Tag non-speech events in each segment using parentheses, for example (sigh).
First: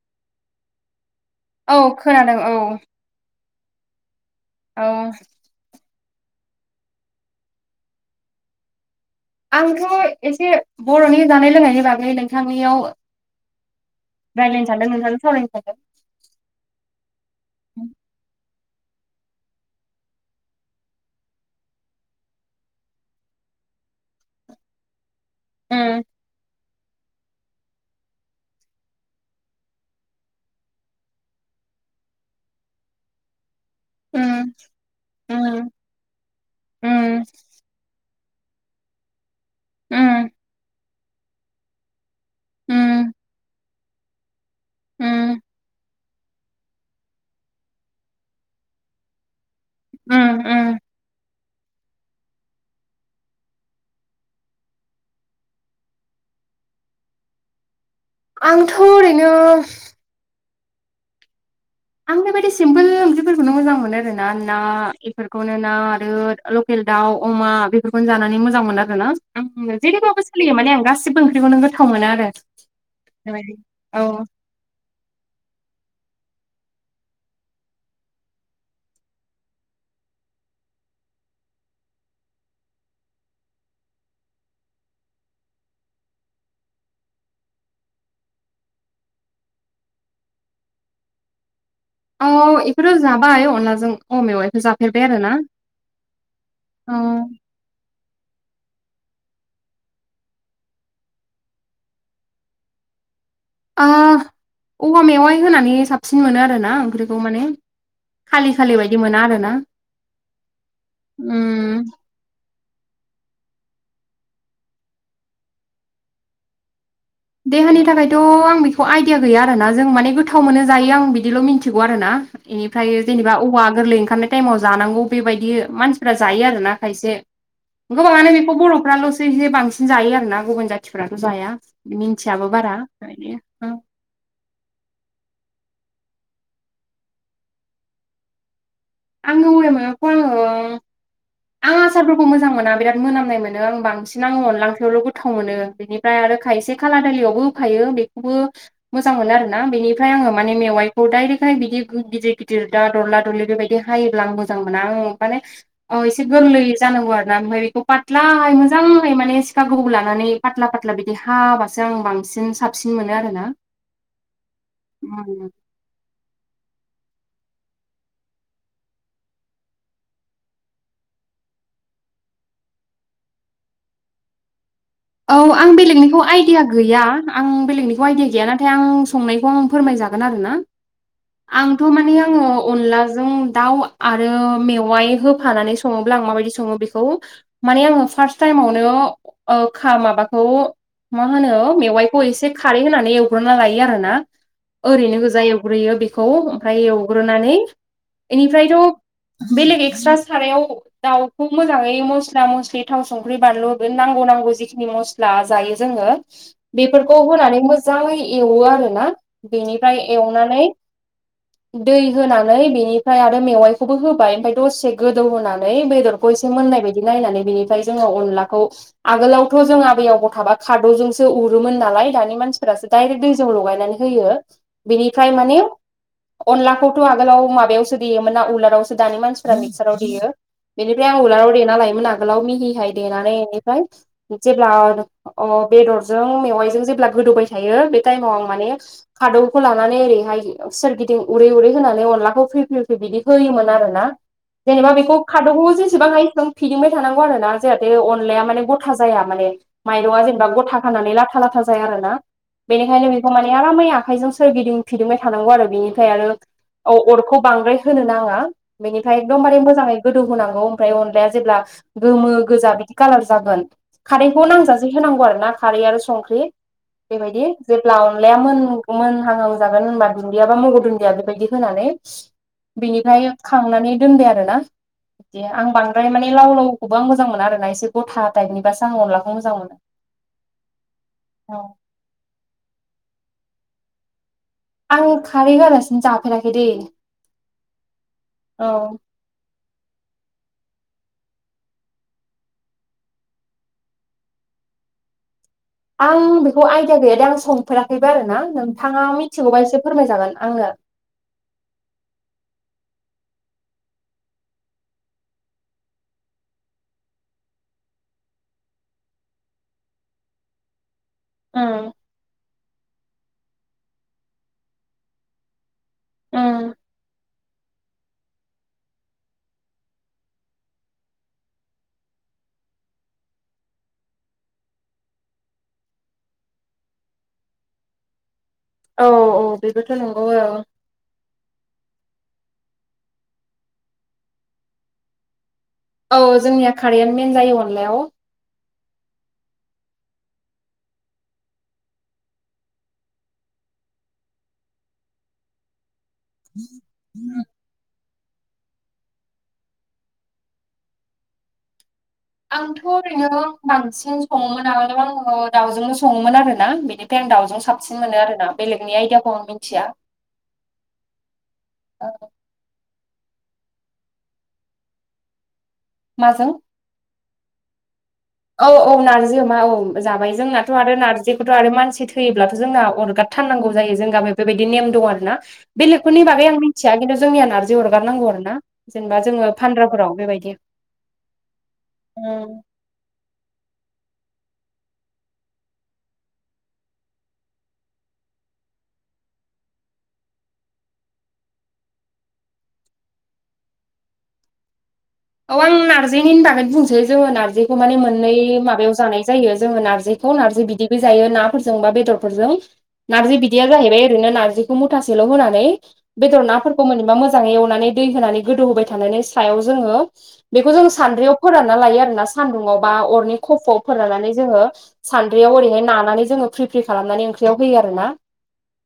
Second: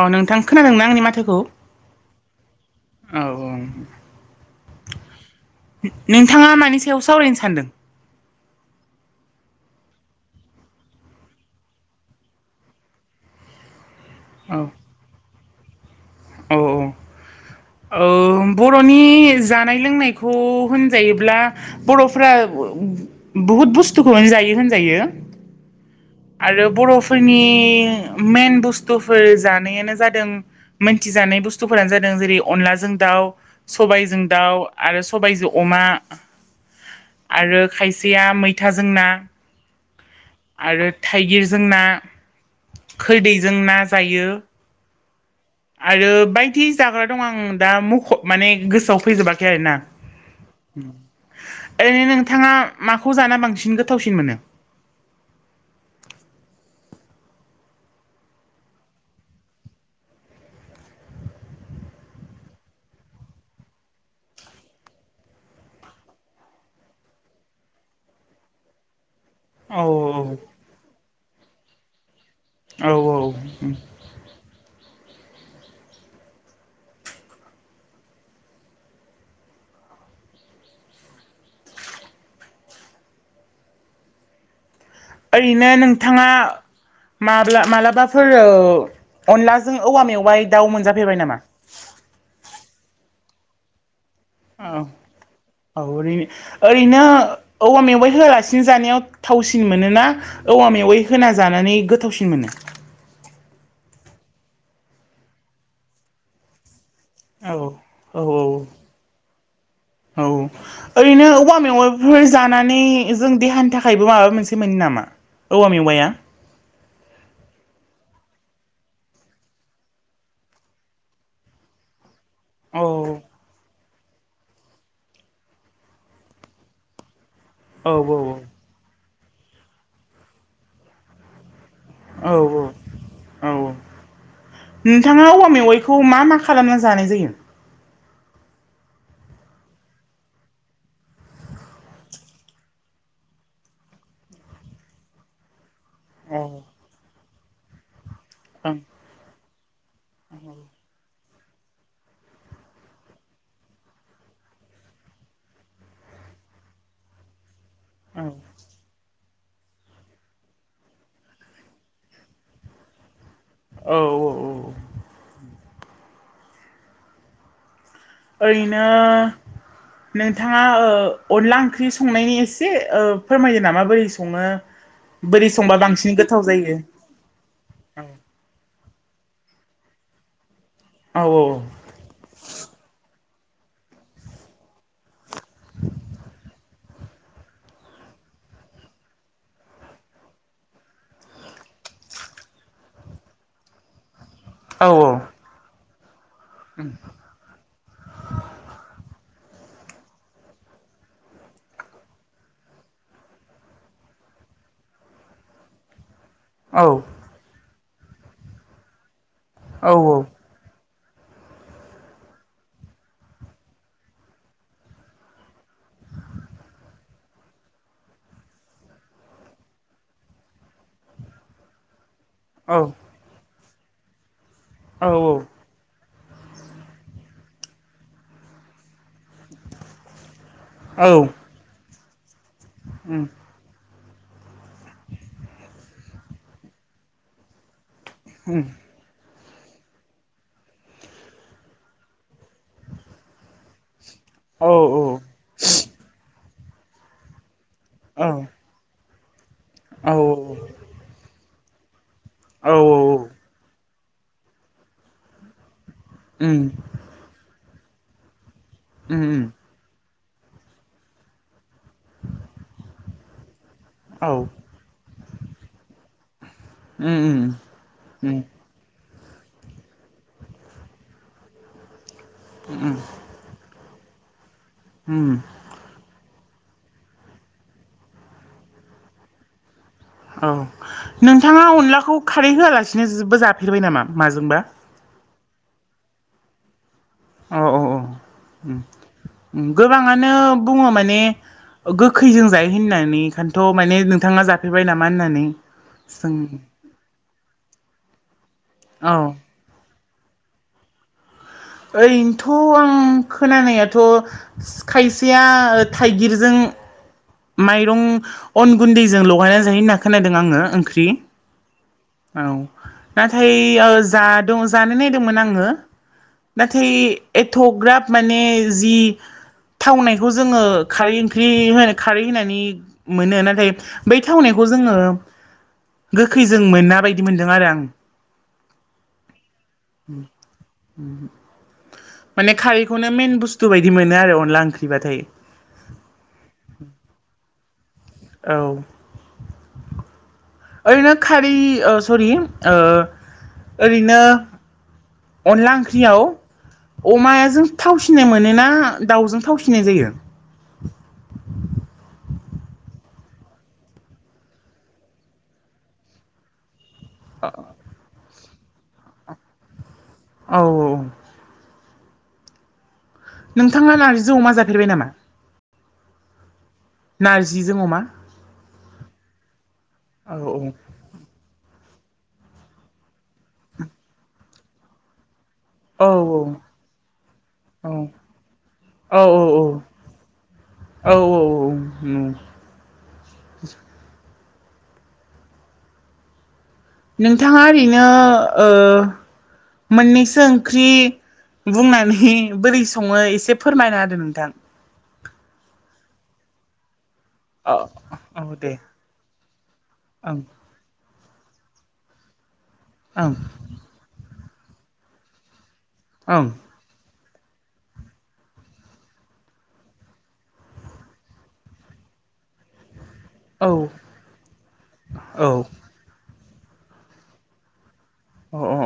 औ नोंथां खोनादोंमोन आंनि माथाइखौ औ खोनादों औ (inaudible) औ नोंथाङा मानि सायाव सावरायनो सानदों आंथ' एसे बर'नि जानाय लोंनायनि बागै नोंथांनियाव औ रायज्लायनो सानदों नोंथां सावरायनो सानादों औ औ औ बर'नि जानाय लोंनायखौ होनजायोब्ला बर'फ्रा बुहुत बुस्थुखौ जायो होनजायो उम आरो बर'फोरनि मेन बुस्थुफोर जानायानो जादों मोनथिजानाय बुस्थुफोरानो जादों जेरै अनलाजों दाउ उम सबायजों दाउ आरो सबायजों उम अमा आरो खायसे दैया मैथाजोंना उम आरो थाइगिरजों ना उम खोरदैजों ना जायो उम आरो बायदि जाग्रा दं आं दा मख' माने गोसोआव फैजोबाखै आरोना उम उम ओरैनो नोंथाङा माखौ जाना बांसिन गोथावसिन मोनो (inaudible) आंथ' ओरैनो आं बेबायदि सिम्पोल ओंख्रिफोरखौनो मोजां मोनो आरोना ना बेफोरखौनो ना आरो लकेल दाउ अमा बेफोरखौनो जानानै मोजां मोनो आरो ना आं औ जेरैबाबो सोलियो माने आं गासिबो ओंख्रिखौनो गोथाव मोनो आरो औ औ बेबायदि औ ओरैनो नोंथाङा माब्ला माब्लाबाफोर अनलाजों औवा मेवबाय दाउ मोनजाफैबाय नामा? औ बेखौथ' जाबायय अनलाजों। अ मेवाइखौ औ जाफेरबाय आरो ना औ ओरै औ ओरैनो औवा मेवाइ। होआलासिनो जानायाव थावसिन मोनोना औवा मेवाय होना जानानै गोथावसिन मोनो। ओ औवा मेवाइ होनानै साबसिन मोनो आरोना ओंख्रिखौ़। खौ माने औ औ खालि औ खालि बायदि मोना आरोना। औ ओरैनो औवा उम मेवाफोर जानानै। जाना नै जों देहानि थाखायबो माबा मोनसे मोनो नामा औवा मेवाया। देहानि थाखायथ' आं बेखौ आइदिया गैया आरोना जों माने गोथाव मोनो जायो आं बिदिल' मिथिगौ आरोना। बेनिफ्राय औ जेनेबा औवा गोरलै। ओंखारनाय टाइमाव जानांगौ बेबायदि मानसिफ्रा जायो आरोना खायसे। औ गोबाङानो बेखौ बर'फ्राल'सो बिनो बांसिन जायो आरो ना गुबुन जाथिफथ' जाया। औ मिन्थियाबो औ बारा औ ओंखायनो नोंथाङा औवा मेवाइ। खौ मा मा खालामना जानाय जायो। आं (unintelligible) आं आसारफोरखौ मोजां मोना बिराद मोनामनाय मोनो आं बांसिन आङो अनला ओख्रिआवल' गोथाव मोनो। बेनिफ्राय आरो औ खायसे खाल दालियावबो होखायो बेखौबो औ मोजां मोनो आरोोना बेनि। फ्राय आो मानेवाइखौ दाइरेक्। फ्राय बिदि गिदिर गिदिर दा दरला दरलि बेबायदि हायोब्ला आं मोजां मोना आं माने। औ एसे गोरलै जानांगौ आरो ना ओमफ्रायाय बेखौ फाथ्लााय मोजांयै माने। सिखा गोबौ लानानै फत्ला फत्ला बिदि हाबासो आं बांसिन साबसिन मोनो आरो। औ औ औ (unintelligible) ओरनो। नोंथाङा अनला ओंख्रि संनायनि एसे फोरमायोायो नामा बोरै सङो। औ बोरै आं संबा बांसिन बेलेगनिखौ गोथाव आइदििया जायो गैया आं बेलेगनिखौ आइदििया गैया ना नाथाय आं संनायखौ आं फोरमायजागोन आरोोना औ आंथ' माने आङो अनलाजों। दाउ आरो मेवाइ होफानानै सङोब्ला आं माबायदि सङो बेखौ। मान आो फार् टाइमावनो। अखा माबाखौ मा होनो मेवाइखौ एसे खारै होनानै एवग्रोना लायो आरोोना। औ ओरैनो गोजा एवग्रोयो बेखौ ओमफफ्राय एवग्रोनानै इनिफ्रायथ'। बे लोगो एक्सट्रा सारायाव दाउखौ मोजाङै मस्ला मस्लि थाव संख्रि बानलु होगोन नांगौ नांगौ जिखि सिनि मस्ला जायो जोङो औ बेफोरखौ होनानै मोजाङै एवो आरो ना। औ बेनिफ्राय एवनानै दै होनानै बेनिफ्राय आरो मेवाइखौबो होबाय ओमफ्राय दसे गोदौ होनानै बेदरखौ एसे मोन नाय ब नायनानैनि ज अखौ आमोलाव खथ' जों आबै आबौ थाबा खादौजोंसो उरोमोन नालाय दानि मानसिफोरासो औ दडाइरेक्ट दैजों लगाय। औ बिनिफ्राय म औ अनलाखौथ' आगोलाव माबायावसो देयोमोन ना उलारावसो दानि मानसिफ्रा मिक्साराव देयो। बेनिफ्राय आं औ उलाराव देना लायोमोन आगोलाव मिहिहाय उम देनानै बेनिफ्राय। जेब्ला अ बेदरजों मेवाइजों जेब्ला गोदौबाय थायो बे मं उम माने खाद खौखौ लानानै ओरैहाय सोरगिदिं उरै उरै होनानै अनलाखौ फ्रि फ फ्रि बिदि होयोमोन आरो ना। औ जेनेबा बेखौ औ खादबखौ जेसेबां हायसेबां फिदिंबाय थानांगौ आरो ना जाहाथे अनलाया औ माने‌। जाया माने औ माइरंा जेनेबा गथा खानानै लाथा लाथा जाया आरो ना। औ औ बेनिखायनो बेखौ माने आरामै आखाइजों सोरगिदिं फिदिुंबाय थानांगौ आरो बिनि आरो उम अरखौ बांद्राय होनो नाङा बेनिफ्राय उम एकदमबारे मोजाङै गोदौ होनांगौ ओमफ्राय अनलाया जेब्ला गोमो गोजा बिदि कालार जागोन। औ खारैखौ उम नांजासे होनांगौ आरो ना खारै आरो संख्रि। बेबायदि उम जेब्ला अनलाया उम मोन मोन। जागोन द बा म दुबायदि होननानै उम बिनि दोनबाय आरो ना उम बिदि आं बांद्राय माने लाव लावखौबो आं मोजां मोना आरोना एसे गथाब दाइटनिासो आं अनलाखौ मोां मोनो औ नोंथाङा अनलाखौ खारै होआलासिनोबो जाफेरबाय नामा माजोंबा आं खाबै गलासिनो जाफेराखै दे अ औ औ गोबाङानो बुङो माने गोखैजों जायो होननानै ओंखायथ' माने नोंथाङा जाफेरबाय नामा होननानै आं जों बेखौ आइदिया गैया दे आं संफेराखैबो आरोना नोंथाङा औ मिथिगौबा एसे फोरमायजागोन आङनो ओरैनोथ' आं खोनानायाथ' खायसेया थाइगिरजों (inaudible) माइरं अन गुन्दैजों लगायनानै जायो होनना खोनादों आङो ओंख्रि उम औ नाथाय ओ जा द जानो नायदोंमोन आङो उम नथ्थाय एथग्राब माने जि थावनायखौ जोङो खारै ओंख्रि हो खारै होनानै मोनो नाथाय बै थावनायखौ खौ जोङो गोखैजों मोना बायदि मोनदों आरो आं औ औ बेबोथ नंगौ औ माने खारैखौनो मेन बुस्थु बायदि मोनो आरो अनला ओंख्रिबाथाय औ जोंनिया खारैआानो मेन जायो अनलायाव औ ओरैनो खारै ओ सरि ओ ओरैनो अनला ओंख्रियाव उम अमायाजों थावसिनाय मोनोना ना दाउजों थावसिननाय जायो आंथ ओरैनो बांसिन सङोमोन आगोलाव आङो दाउजोंबो सङोमोन आरोना बेनि ओमफ्राय आं दाउजों साबसिन मोनो आरो ना बेलेगनि आइदियाखौ आं मिन्थिया औ औ औ नोंथाङा नारजि जों अमा जाफेरबाय नामा माजों नारजि जों अमा औ औ नारजि अमा औ जाबाय जोंनाथ औ आरो नारजि थ आरो मानसि थैयोब्लाथ जोंना अरगार थारनांगौ जायो जों गामियाव बेबायदि नेम दं आरो ना औ बेलेगफोरनि बागै आं मिन्थिया खिन्थु जोंनिया नारजि औ अरगारनांगौ आरोना जेनेबा जोङो औ औ फानग्राफोराव बेबायदि औ औ औ उम (unintelligible) नोंथाङा ओरैनो ओ‌‌ मोननैसो ओंख्रि बुंनानै बोरै सङो एसे फोरमायना होदो नोंथां औ आं नारजि निनो बागैनो बुंनोसै जोङो अ औ नारजैखौ माने मोननै दे माबायाव जानाय जायो जोङो नारजैखौ ओं नारजै बिदैबो जायो नाफोरजों बा बेदरफोरजों ओं नारजि बिदैया जाहैबाय ओरैनो नारजैखौ मुथासेल होनानै ओं बेदर नाफोरखौ मोनबा मोजाङै एवनानै दै होनानै गोदौ होबाय थानानै सायाव जोङो बेखौ जों सान्द्रियाव फोरानना लायो आरोना सान्दुंङाव बा अर औ खफआव फोराननानै‌ जोङो औ सानद्रैयाव ओरैहाय नानानै जोङो फ्रि फ्रि खालामनानै ओंख्रियाव होयो आरोना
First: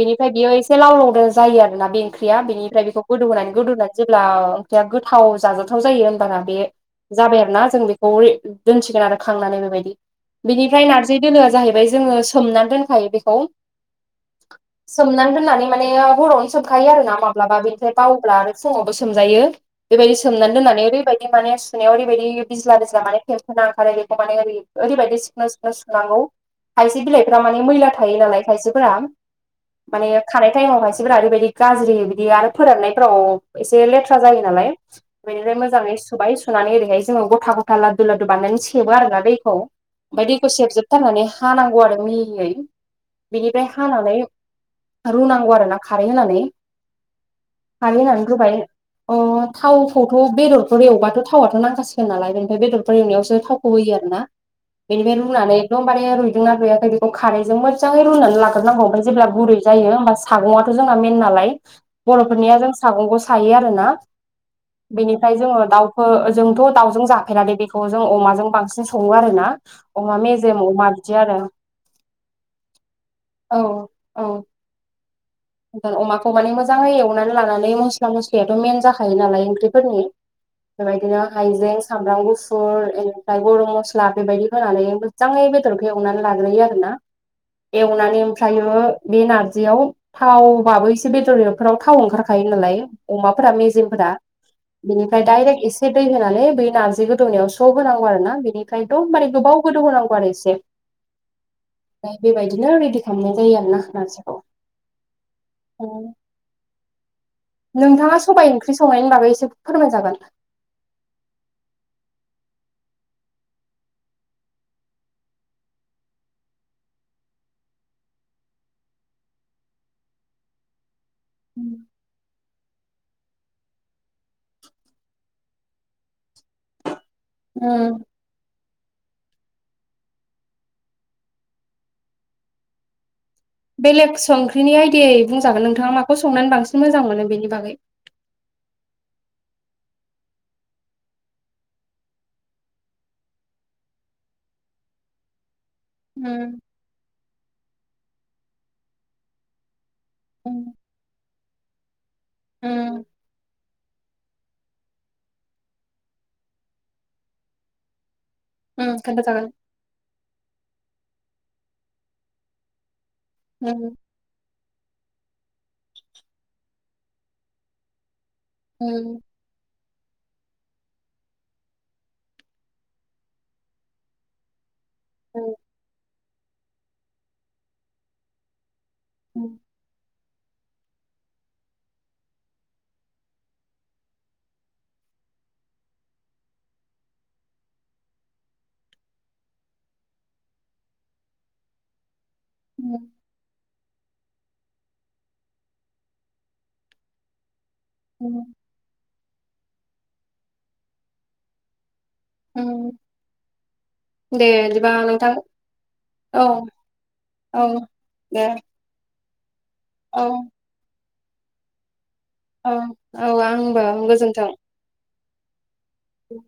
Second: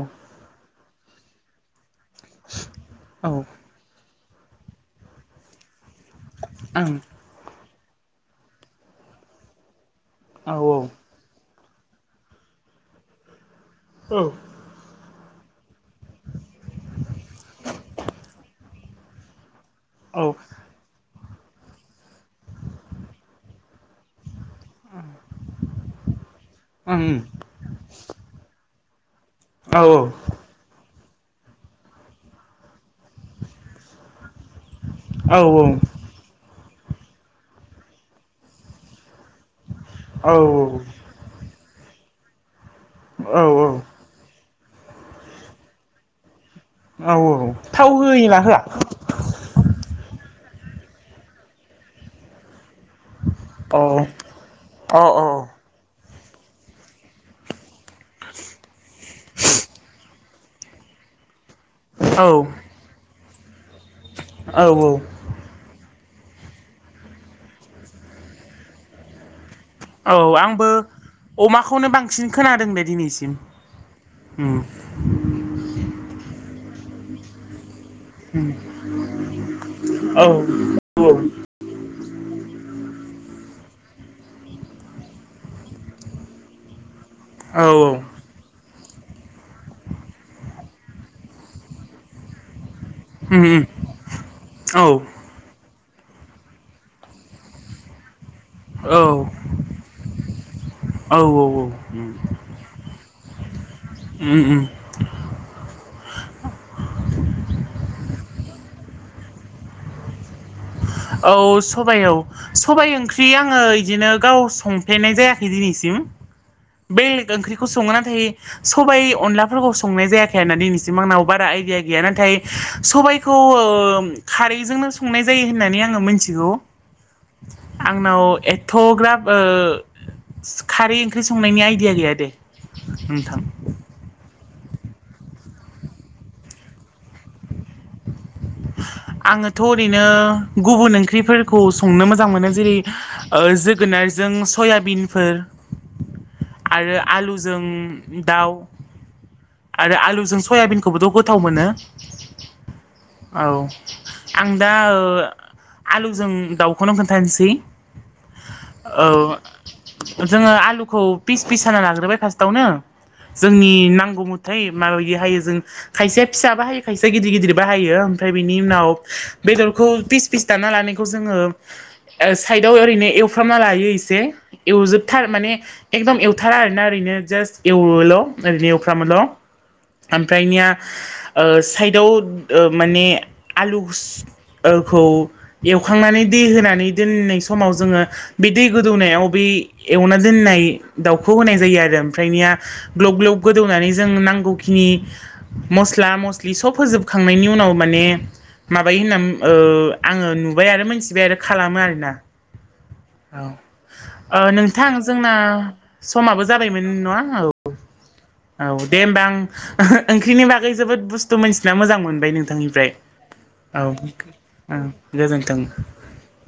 बिनिफाय बेयाव एसे लाव लाव दो जायो आरोना बे ओंख्रिया बेनिफ्राय बेखौ गोदौ औ ओं होनानै गोदौनानै जेब्ला ओंख्रिया गोथाव जाजाथाव जायो होनबाना बे जाबाय आरो ना जों बेखौ दोनसिगोन आरो खांनानै बेबायदि औ बेनिफ्राय ओं नारजै दोलोआ जाहैबाय जोङो सोमनानै दोनखायो बेखौ औ सोमना दोन दोननानै माने हरावनो सोमखायो आरो ना माब्लाबा बेनिफ्राय बावोब्ला आरो फुङावबो सोमजायो बेबायदि सोमनानै दोननानै ओरैबायदि माने सुनायाव ओरैबायदि बिज्ला बिज्ला माने फेमखोना ओंखारो बेखौ माने ओरै ओरैबायदि सिख्न सिख्न सुनांगौ खायसे बिलाइफोरा माने मैला थायो नालाय खायसेफोरा औ माने खानाय टाइमाव खायसेफोरा ओरैबायदि गाज्रि बिदि आरो फोराननायफ्राव एसे लेथ्रा जायो नालाय औ बेनिफ्राय औ मोजाङै सुबाय सुनानै ओरैहाय जोङो गथा गथा लादु लादु बानायनानै सेबो आरो ना दै खौ ओमफाय औ दैखौ सेबजोबथारनानै हानांगौ आरो मिहियै। औ बिनिफ्राय हानानै रुनांगौ आरो ना खारै होनानै औ औ थाव खारै होननानै होयोना रुबाय होआ? अ थावखौथ' बेदर एवबाथ' थावाथ' नांखासिगोन नालाय बेनिफाय बेदर खौ एवनायावसो थावखौ अ होयो आरोना। अ बेनिफ्राय अ रुनानै एकदमबारे रुइदोंना रुइयाखै बेखौ खारैजों मो जांङै रुनानै लाग्रोनांगौ ओमफ्राय जेब्ला गुरै जायो होमबा सागुंआथ' जोंना मेन नालाय औ बर'फोरनिया जों सागंखौ सायो आरोना। औ बेनिफ्राय जोङो ओ जोंथ दाउजों जाफेरादै बेखौ जों अमाजों बांसिन सङो आरो ना औ अमा मेजेम आंबो अमा बिदि आरो अमाखौनो बांसिन खोनादों दे दिनैसिम औ औ। उम जों अमाखौ माने मोजाङै एवनानै लानानै मस्ला उम मस्लियाथ' मेन जाखायो नालाय ओंख्रिफोरनि। औ बेबायदिनो हाइजें सामब्राम गुफुर बेनिफ्राय गरम मस्ला बेबायदि होनानै मोजाङै बेदरखौ एवनानै लाग्रोयो आरो ना। औ एवनानै ओमफ्रायो बे नारजियाव थावबाबो एसे बेदरफोराव थाव ओंखारखायो नालाय उम अमाफोरा उम मेजेमफोरा औ बिनिफाय दडाइरेक्ट एसे से दै होनानै बै नारजि गोदौनायाव स' होनांगौ आरो ना बेनिफ्राय औ एकदम माने गोबाव गोदौ होनांगौ आरो एसे। औ फाय बेबायदिनो रेडि खालामनाय जायो आरोना। ओम ओम। (unintelligible) नोंथाङा सबाय ओंख्रि संनायनि बागै एसे फोरमाय जागोन? औ सबाइयाव, सबाइ ओंख्रि आङो इदिनो गाव संफेरनाय जायाखै दिनैसिम। (inaudible) बे ओंख्रिखौ सङो। नाथाय सबाइ अनलाफोरखौ संनाय जायाखै आरोना दिनैसिम। आंनाव बारा आइदिया गैया, नाथाय सबायखौ ओ खारैजोंनो संनाय जायो होननानै आङो मिथिगौ। उम आंनाव ए थ'ग्रााब ओ खारै ओंख्रि संनायनि आइडिया गैया दे नोंथां। बेलेग सं ओंख्रिनि आइदियै बुंजागोन नोंथाङा माखौ संनानै बांसिन मोजां मोनो बेनि बागै। (inaudible) आङोथ' ओरैनो गुबुन ओंख्रिफोरखौ संनो मोजां मोनो जेरै ओ जोगोनार जों सयाबिनफोर उम आरो आलुजों दाउ आरो आलुजों सयाबिनखौबोथ' गोथाव मोनो। ओम। औ आं दा ओ आलुजों दाउखौनो खोन्थानोसै उम औ खोन्थाजागोन जोङो आलुखौ फिस फिस साना लाग्रोबाय फार्स्टआवनो जोंनि उम नांगौ मथै माबाय दि हायो जों खायसेया फिसाबो हायो खायसेया गिदिर गिदिरबो हायो। ओम फाय बिनि उनाव उम बेदरखौ फिस फिस दाना लानायखौ जोङो साइदाव ओरैनो एवफ्रामना लायो एसे। एवजोबथार माने एकदम एवथारा आरोना ओरैनो जास्ट एवोल ओरैनो एव फ्रामोल'। उम ओमफ्रायनिया ओ साइदाव ओ माने आलुखसओखौ एवखांनानै दै होनानै दोननाय समाव जोङो बे दै गोदौनायाव बे एवना दोननाय दाउखौ होनाय जायो आरो। ओमफ्रायनिया उम ग्लब ग्लब गोदौनानै जों नां गौखिनि मस्ला मस्लि सब होजोबखांनायनि उनाव माने उम माबायो होनना ओ आङो नुबाय आरो मोनथिबाय आरो खालामो आरोना औ औ ओ नोंथां जोंना औ समाबो जाबायमोन नङा औ दे औ दे होमबा आं औ ओंख्रिनि बागै जोबोद बुस्थु मोनथिना मोजां मोन ओमफ्राय औ नोंथांनिफ्राय औ आंबो औ औ गोजोन्थों औ (unintelligible)